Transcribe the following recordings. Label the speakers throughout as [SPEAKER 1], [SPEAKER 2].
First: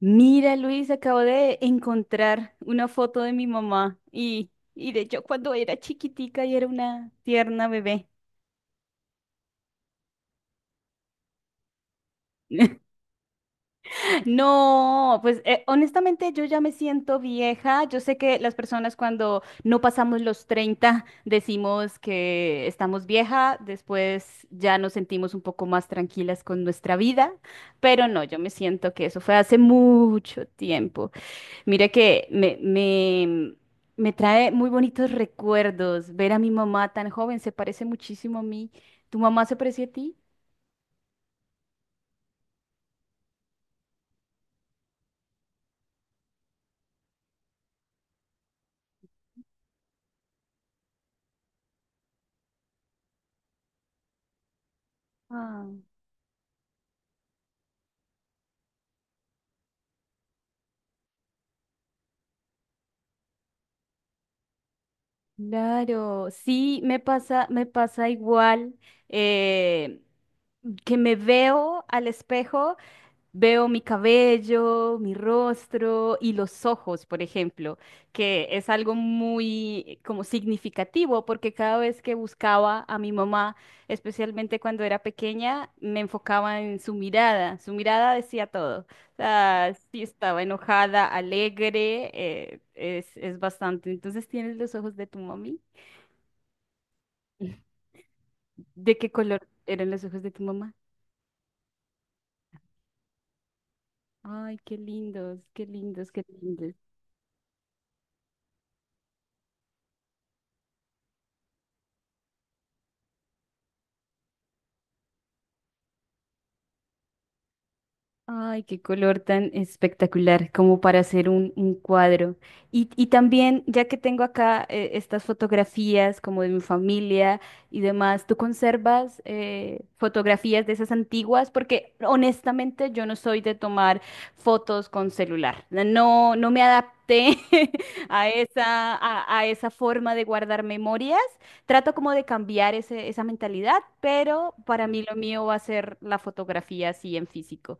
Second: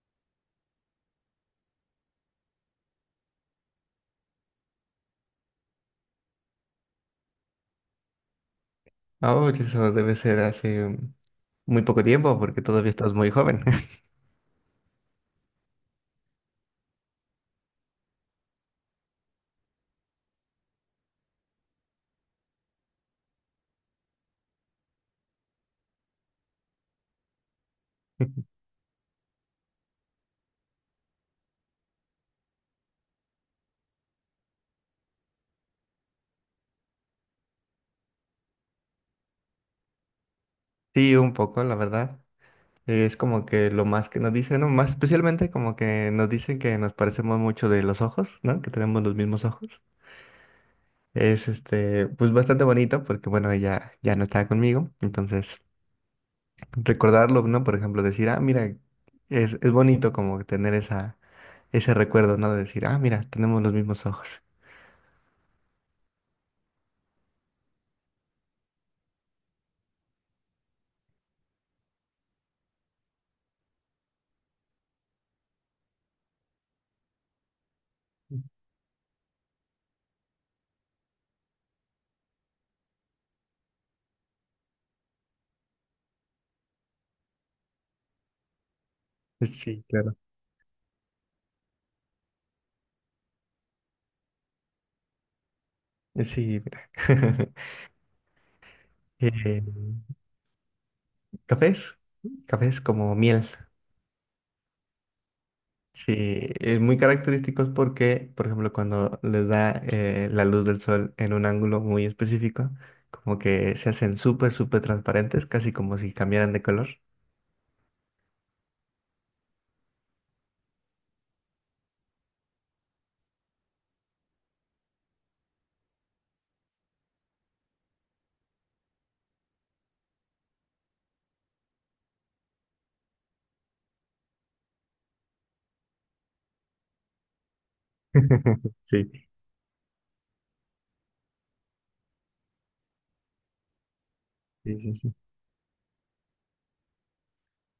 [SPEAKER 1] Mira, Luis, acabo de encontrar una foto de mi mamá y de yo cuando era chiquitica y era una tierna bebé.
[SPEAKER 2] Oh, eso debe ser hace muy poco tiempo porque todavía estás muy joven.
[SPEAKER 1] No, pues honestamente yo ya me siento vieja. Yo sé que las personas cuando no pasamos los 30 decimos que estamos vieja, después ya nos sentimos un poco más tranquilas con nuestra vida, pero no, yo me siento que eso fue hace mucho tiempo. Mire que me trae muy bonitos recuerdos ver a mi mamá tan joven, se parece muchísimo a mí. ¿Tu mamá se parecía a
[SPEAKER 2] Sí, un poco, la verdad. Es como que lo más que nos dicen, ¿no? Más especialmente como que nos dicen que nos parecemos mucho de los ojos, ¿no? Que tenemos los mismos ojos. Es este, pues bastante bonito porque, bueno, ella ya no está conmigo. Entonces,
[SPEAKER 1] ti?
[SPEAKER 2] recordarlo, ¿no? Por ejemplo, decir, ah, mira, es bonito como tener esa, ese recuerdo, ¿no? De decir, ah, mira, tenemos los mismos ojos.
[SPEAKER 1] Claro, sí, me pasa igual eh, que me veo al espejo. Veo mi cabello, mi rostro y los ojos, por ejemplo, que es algo muy como significativo porque cada vez que buscaba a mi mamá, especialmente cuando era pequeña, me enfocaba en su mirada. Su mirada decía todo. O sea,
[SPEAKER 2] Sí,
[SPEAKER 1] si
[SPEAKER 2] claro.
[SPEAKER 1] estaba enojada, alegre, es bastante. Entonces, ¿tienes los ojos de tu mami?
[SPEAKER 2] Sí, mira.
[SPEAKER 1] ¿De qué color
[SPEAKER 2] Eh,
[SPEAKER 1] eran los ojos de tu mamá?
[SPEAKER 2] Cafés, cafés como miel.
[SPEAKER 1] Ay, qué lindos, qué lindos,
[SPEAKER 2] Sí,
[SPEAKER 1] qué lindos.
[SPEAKER 2] muy característicos porque, por ejemplo, cuando les da la luz del sol en un ángulo muy específico, como que se hacen súper, súper transparentes, casi como si cambiaran de color.
[SPEAKER 1] Ay, qué color tan espectacular, como para hacer un cuadro. Y también, ya que tengo acá estas fotografías como de mi familia y demás, ¿tú conservas fotografías de esas antiguas? Porque honestamente yo no soy de tomar fotos con celular. No me adapté a
[SPEAKER 2] Sí,
[SPEAKER 1] esa forma de guardar memorias. Trato como de cambiar esa mentalidad, pero
[SPEAKER 2] sí,
[SPEAKER 1] para
[SPEAKER 2] sí,
[SPEAKER 1] mí lo
[SPEAKER 2] sí.
[SPEAKER 1] mío va a ser la fotografía así en físico.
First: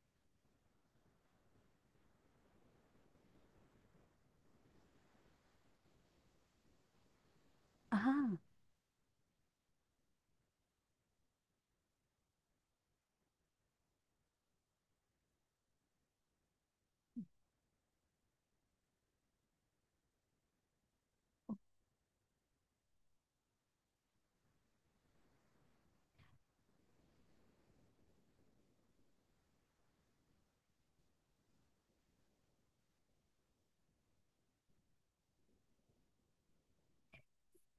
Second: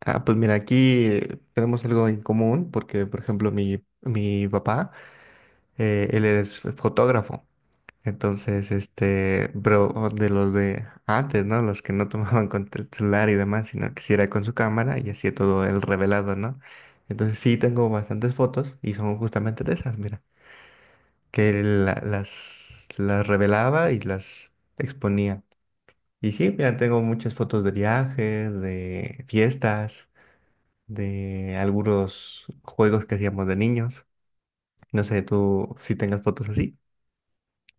[SPEAKER 2] Ah, pues mira, aquí tenemos algo en común porque, por ejemplo, mi papá, él es fotógrafo.
[SPEAKER 1] Ajá.
[SPEAKER 2] Entonces, este, pero de los de antes, ¿no? Los que no tomaban con el celular y demás, sino que sí era con su cámara y hacía todo el revelado, ¿no? Entonces sí tengo bastantes fotos y son justamente de esas, mira, que las revelaba y las exponía. Y sí, mira, tengo muchas fotos de viajes, de fiestas, de algunos juegos que hacíamos de niños. No sé, tú si tengas fotos así.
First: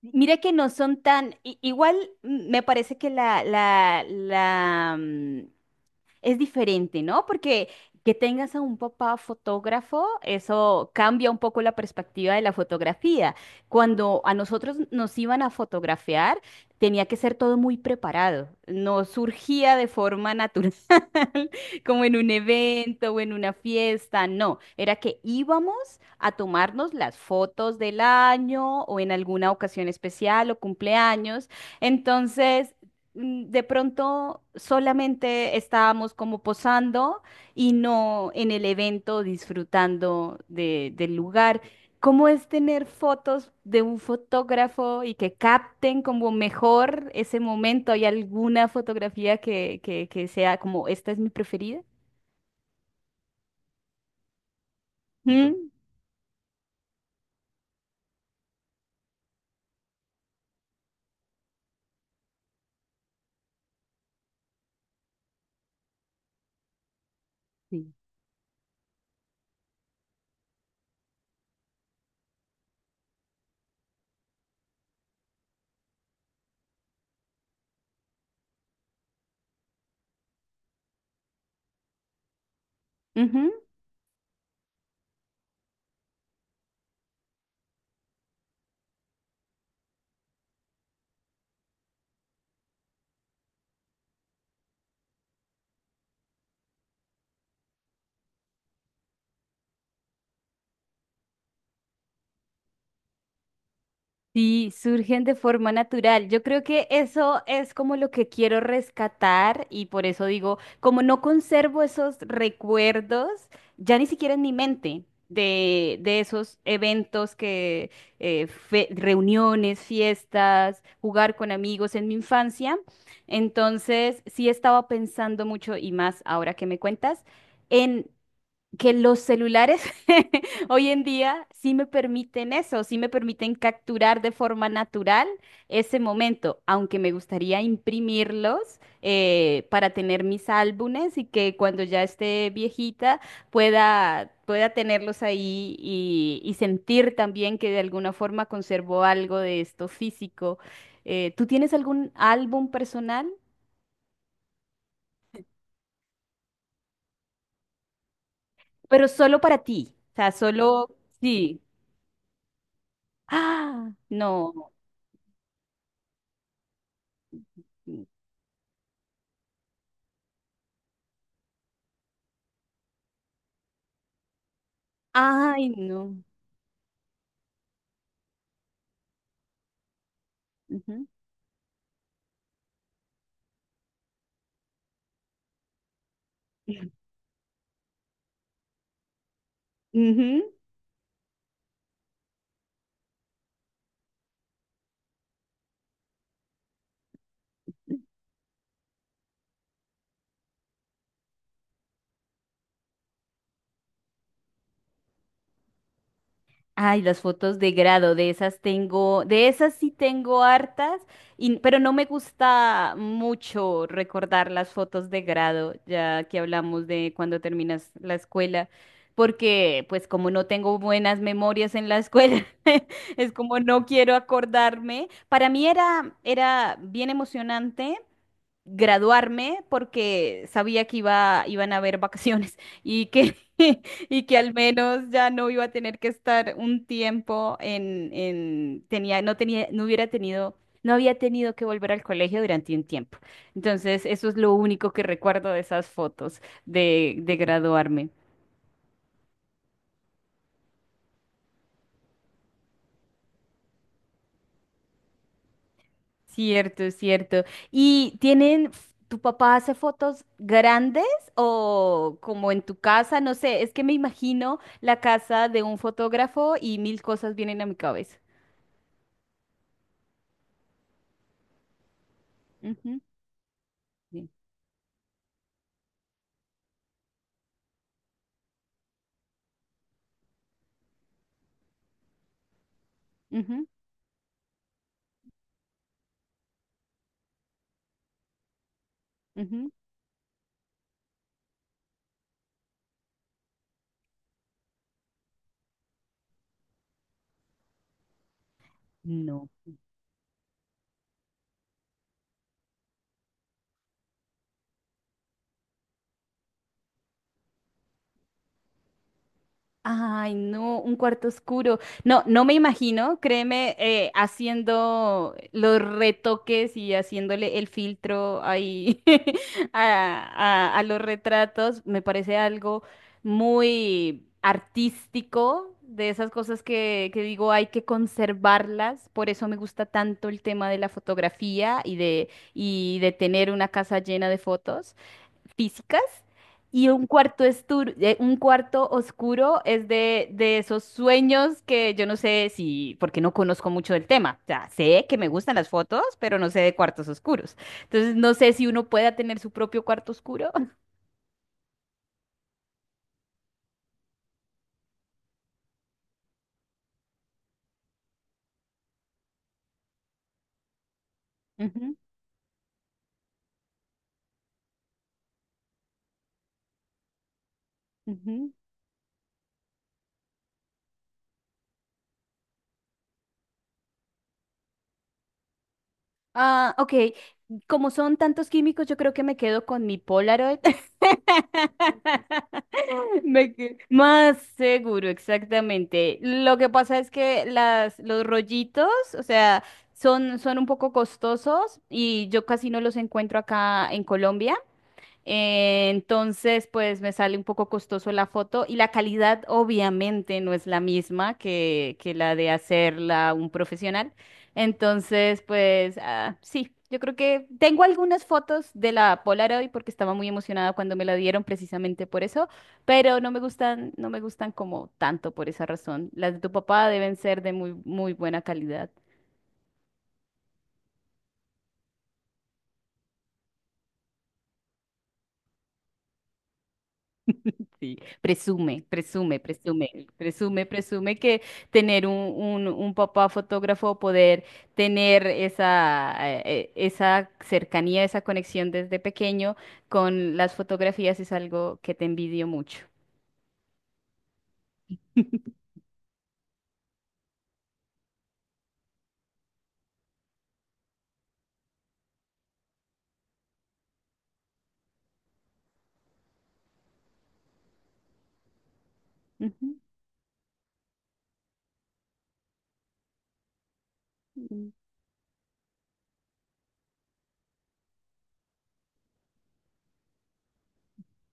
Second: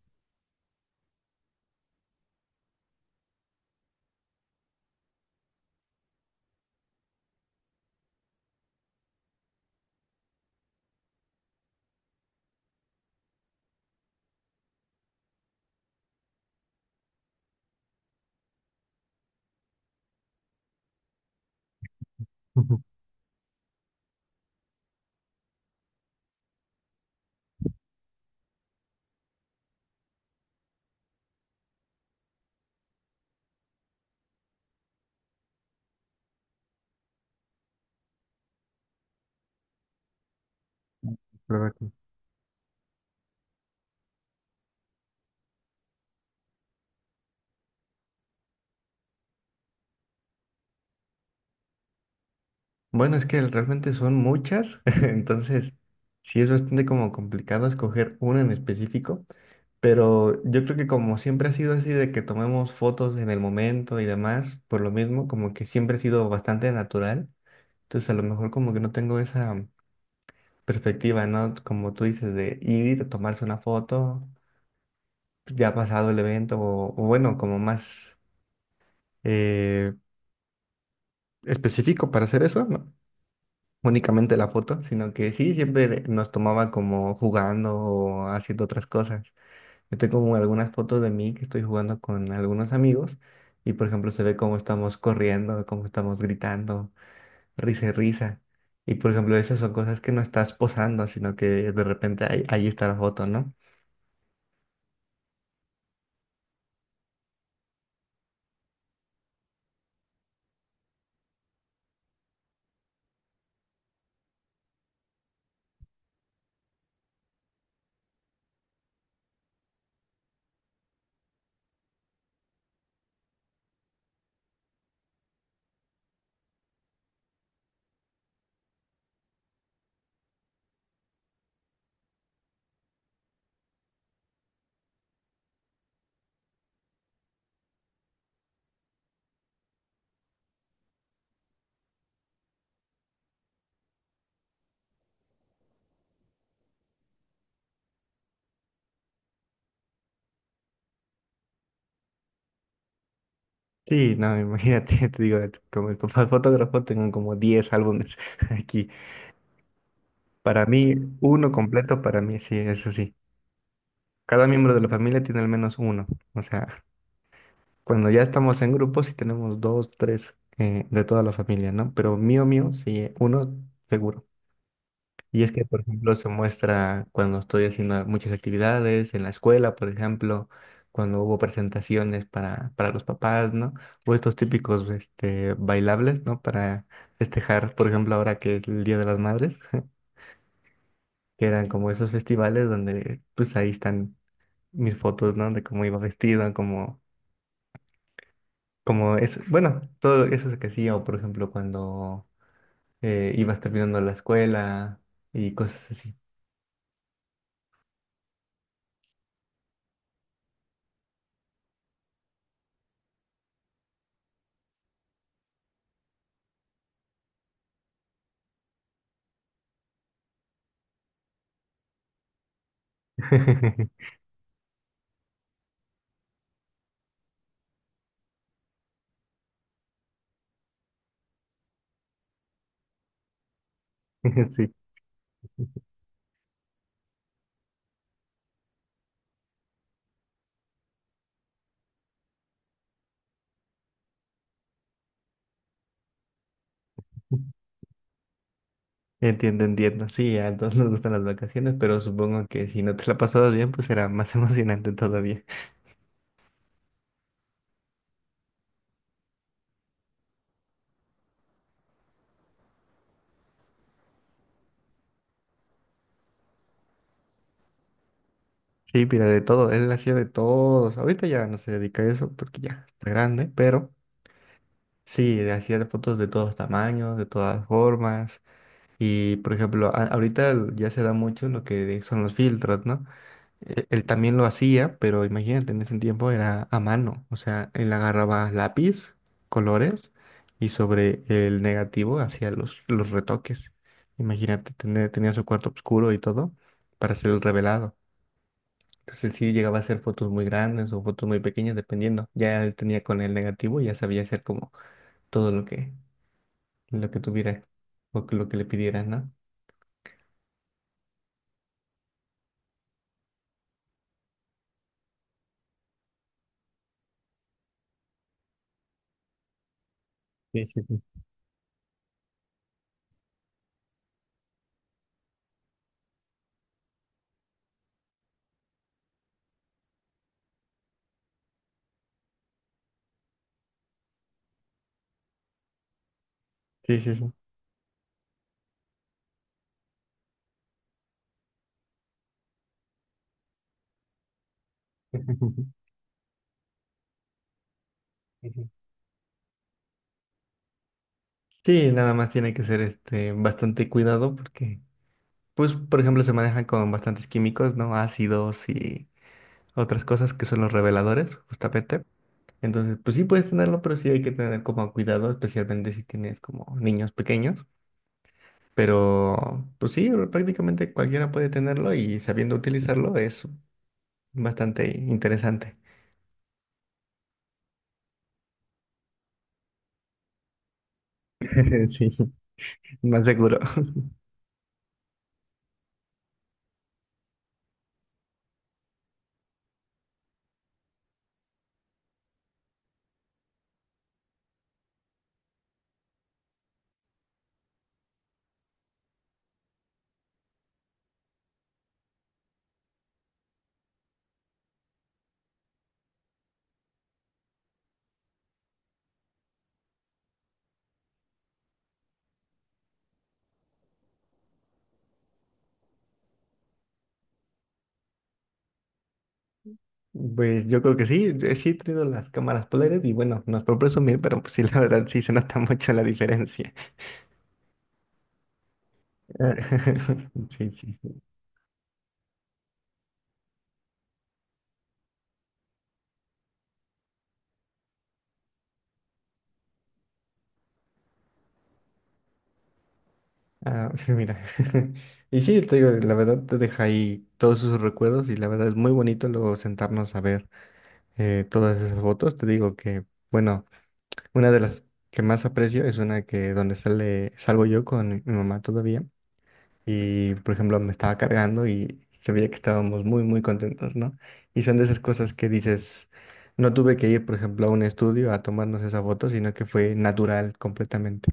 [SPEAKER 1] Mira que no son tan, igual me parece que la es diferente, ¿no? Porque que tengas a un papá fotógrafo, eso cambia un poco la perspectiva de la fotografía. Cuando a nosotros nos iban a fotografiar, tenía que ser todo muy preparado, no surgía de forma natural, como en un evento o en una fiesta, no, era que íbamos a tomarnos las fotos del año o en alguna ocasión especial o cumpleaños. Entonces, de pronto solamente estábamos como posando y no en el evento disfrutando del lugar. ¿Cómo es tener fotos de un fotógrafo y que capten como mejor ese momento? ¿Hay alguna fotografía que sea como esta es mi preferida?
[SPEAKER 2] Bueno, es que realmente son muchas,
[SPEAKER 1] Mm,
[SPEAKER 2] entonces sí es bastante como complicado escoger una en específico, pero yo creo que como siempre ha sido así de que tomemos fotos en el momento y demás, por lo mismo, como que siempre ha sido bastante natural, entonces a lo mejor como que no tengo esa perspectiva, ¿no? Como tú dices, de ir, tomarse una foto, ya pasado el evento, o bueno, como más eh, específico para hacer eso, ¿no?
[SPEAKER 1] Sí.
[SPEAKER 2] Únicamente la foto, sino que sí, siempre nos tomaba como jugando o haciendo otras cosas. Yo tengo como algunas fotos de mí que estoy jugando con algunos amigos y por ejemplo se ve cómo estamos corriendo, cómo estamos gritando, risa y risa. Y por ejemplo esas son cosas que no estás posando, sino que de repente ahí está la foto, ¿no?
[SPEAKER 1] Sí, surgen de forma natural. Yo creo que eso es como lo que quiero rescatar y por eso digo, como no conservo esos recuerdos, ya ni siquiera en mi mente de esos eventos que, reuniones, fiestas, jugar con amigos en mi infancia. Entonces, sí estaba pensando mucho y más ahora que me cuentas. En que los celulares hoy en día sí me permiten eso, sí me permiten capturar de forma natural ese momento, aunque me gustaría imprimirlos para tener mis álbumes y que cuando ya esté viejita pueda tenerlos ahí y sentir también que de alguna forma conservo algo de esto físico. ¿Tú tienes algún álbum personal?
[SPEAKER 2] Sí, no, imagínate, te digo, como fotógrafo tengo como 10 álbumes aquí.
[SPEAKER 1] Pero solo para ti, o sea,
[SPEAKER 2] Para
[SPEAKER 1] solo...
[SPEAKER 2] mí, uno
[SPEAKER 1] Sí.
[SPEAKER 2] completo, para mí, sí, eso sí.
[SPEAKER 1] Ah,
[SPEAKER 2] Cada
[SPEAKER 1] no.
[SPEAKER 2] miembro de la familia tiene al menos uno. O sea, cuando ya estamos en grupos sí tenemos dos, tres de toda la familia, ¿no? Pero mío, mío, sí, uno seguro. Y es que,
[SPEAKER 1] Ay,
[SPEAKER 2] por
[SPEAKER 1] no.
[SPEAKER 2] ejemplo, se muestra cuando estoy haciendo muchas actividades en la escuela, por ejemplo,
[SPEAKER 1] Ujú.
[SPEAKER 2] cuando hubo presentaciones para los papás, ¿no? O estos típicos este, bailables, ¿no? Para festejar, por ejemplo, ahora que es el Día de las Madres,
[SPEAKER 1] Ujú.
[SPEAKER 2] que eran como esos festivales donde, pues ahí están mis fotos, ¿no? De cómo iba vestido, como es, bueno, todo eso es que hacía, o por ejemplo, cuando ibas terminando la escuela y cosas así.
[SPEAKER 1] Ay, las fotos de grado, de esas tengo, de esas sí tengo hartas, pero no me gusta mucho recordar las fotos de grado, ya que hablamos de cuando terminas la escuela, porque pues como no tengo buenas memorias en la escuela, es como no quiero acordarme. Para mí era bien emocionante graduarme porque sabía que iban a haber vacaciones y que, y que al
[SPEAKER 2] Sí,
[SPEAKER 1] menos ya no iba a tener que estar un tiempo en tenía, no hubiera tenido, no había tenido que volver al colegio durante un tiempo. Entonces, eso es lo único que recuerdo de esas fotos de graduarme.
[SPEAKER 2] entiendo, entiendo. Sí, a todos nos gustan las vacaciones, pero supongo que si no te la pasabas bien, pues era más emocionante todavía.
[SPEAKER 1] Cierto, cierto. ¿Y tienen, tu papá hace fotos grandes o como en tu casa? No sé, es que me imagino la casa de un fotógrafo y mil cosas vienen a mi cabeza.
[SPEAKER 2] Sí, mira, de todo, él hacía de todos. Ahorita ya no se dedica a eso porque ya
[SPEAKER 1] Ujú,
[SPEAKER 2] está grande, pero
[SPEAKER 1] sí,
[SPEAKER 2] sí, le hacía fotos de todos tamaños, de todas formas. Y, por ejemplo, ahorita ya se da mucho lo que son los filtros, ¿no?
[SPEAKER 1] ujú,
[SPEAKER 2] Él también lo hacía, pero imagínate, en ese tiempo era a mano. O sea, él agarraba lápiz,
[SPEAKER 1] ujú.
[SPEAKER 2] colores y sobre el negativo hacía los retoques. Imagínate, tenía su cuarto oscuro y todo para hacer el revelado. Entonces
[SPEAKER 1] No.
[SPEAKER 2] sí llegaba a hacer fotos muy grandes o fotos muy pequeñas, dependiendo. Ya él tenía con el negativo y ya sabía hacer como todo lo que tuviera lo que le pidieran, ¿no?
[SPEAKER 1] Ay, no, un cuarto oscuro. No, no me imagino, créeme, haciendo los retoques y haciéndole el filtro ahí
[SPEAKER 2] Sí,
[SPEAKER 1] a,
[SPEAKER 2] sí,
[SPEAKER 1] a los
[SPEAKER 2] sí.
[SPEAKER 1] retratos. Me parece algo muy artístico, de esas cosas que digo hay que conservarlas. Por eso me gusta tanto el tema de la fotografía y de tener una casa llena de fotos físicas y
[SPEAKER 2] Sí,
[SPEAKER 1] un
[SPEAKER 2] sí,
[SPEAKER 1] cuarto, un cuarto oscuro es de esos sueños que yo no sé si, porque no conozco mucho del tema. O sea, sé que
[SPEAKER 2] sí.
[SPEAKER 1] me gustan las fotos, pero no sé de cuartos oscuros. Entonces, no sé si uno pueda tener su propio cuarto oscuro.
[SPEAKER 2] Sí, nada más tiene que ser este bastante cuidado porque, pues, por ejemplo, se manejan con bastantes químicos, ¿no? Ácidos y otras cosas que son los reveladores,
[SPEAKER 1] Ujú,
[SPEAKER 2] justamente. Entonces, pues sí puedes tenerlo, pero sí hay que tener como cuidado, especialmente si tienes como niños pequeños.
[SPEAKER 1] ujú.
[SPEAKER 2] Pero, pues sí, prácticamente cualquiera puede tenerlo y sabiendo utilizarlo es bastante interesante.
[SPEAKER 1] Ah, ok. Como son tantos químicos, yo creo que me quedo con mi Polaroid.
[SPEAKER 2] Sí, sí, más seguro.
[SPEAKER 1] Más seguro, exactamente. Lo que pasa es que los rollitos, o sea, son un poco costosos y yo casi no los encuentro acá en Colombia. Entonces, pues me sale un poco costoso la foto y la calidad obviamente no es la misma que la de hacerla un profesional. Entonces, pues sí, yo creo que tengo algunas fotos de la Polaroid porque estaba muy emocionada cuando me la dieron precisamente por eso, pero no me gustan como tanto por esa razón. Las de tu papá deben ser de muy, muy buena calidad.
[SPEAKER 2] Pues yo creo que sí, sí he traído las cámaras polares y bueno, no es por presumir, pero pues sí, la verdad sí se nota mucho la diferencia.
[SPEAKER 1] Sí, presume, presume,
[SPEAKER 2] Ah,
[SPEAKER 1] presume, presume,
[SPEAKER 2] Sí, sí.
[SPEAKER 1] presume que tener un papá fotógrafo, poder tener esa, esa cercanía, esa conexión desde pequeño con las fotografías es algo que te envidio mucho.
[SPEAKER 2] Ah, sí, mira. Y sí, te digo, la verdad te deja ahí todos sus recuerdos y la verdad es muy bonito luego sentarnos a ver todas esas fotos. Te digo que, bueno, una de las que más aprecio es una que donde salgo yo con mi mamá todavía. Y, por ejemplo, me estaba cargando y se veía que estábamos muy, muy contentos, ¿no? Y
[SPEAKER 1] Ujú.
[SPEAKER 2] son de esas cosas que dices, no tuve que ir, por ejemplo, a un estudio a tomarnos esa foto, sino que fue natural completamente.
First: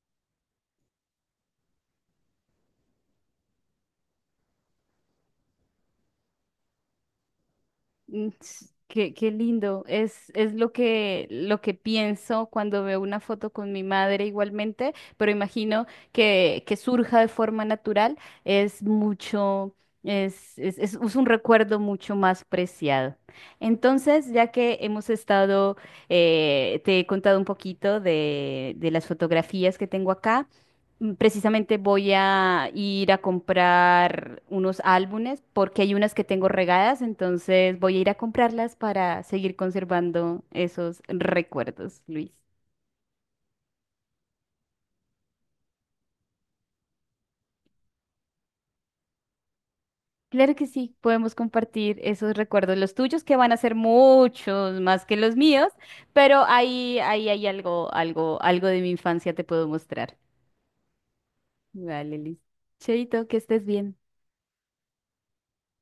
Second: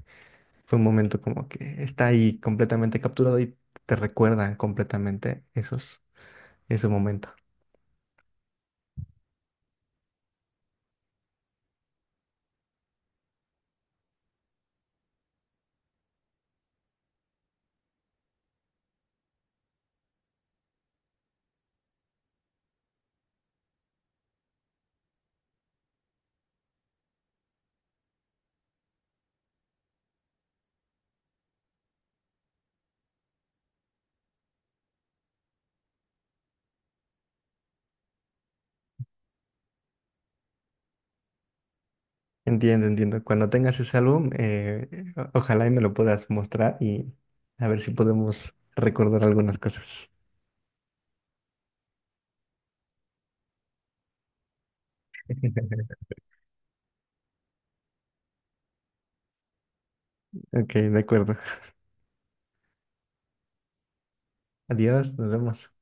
[SPEAKER 2] Fue un momento como que está ahí completamente capturado y te recuerda completamente ese momento.
[SPEAKER 1] Qué, qué lindo. Es lo lo que pienso cuando veo una foto con mi madre igualmente, pero imagino que surja de forma natural. Es mucho, es un recuerdo mucho más preciado. Entonces, ya que hemos estado, te he contado un poquito de las fotografías que tengo acá. Precisamente voy a ir a comprar unos álbumes porque hay unas que tengo regadas, entonces voy a ir a comprarlas para seguir conservando esos recuerdos, Luis.
[SPEAKER 2] Entiendo, entiendo. Cuando tengas ese álbum, ojalá y me lo puedas mostrar y a ver si podemos recordar algunas cosas.
[SPEAKER 1] Claro que sí, podemos compartir esos recuerdos, los tuyos que van a ser muchos más que los míos, pero ahí, ahí hay algo, algo de mi infancia te puedo mostrar.
[SPEAKER 2] Ok, de acuerdo.
[SPEAKER 1] Vale, Luis. Cheito, que estés bien.
[SPEAKER 2] Adiós, nos vemos.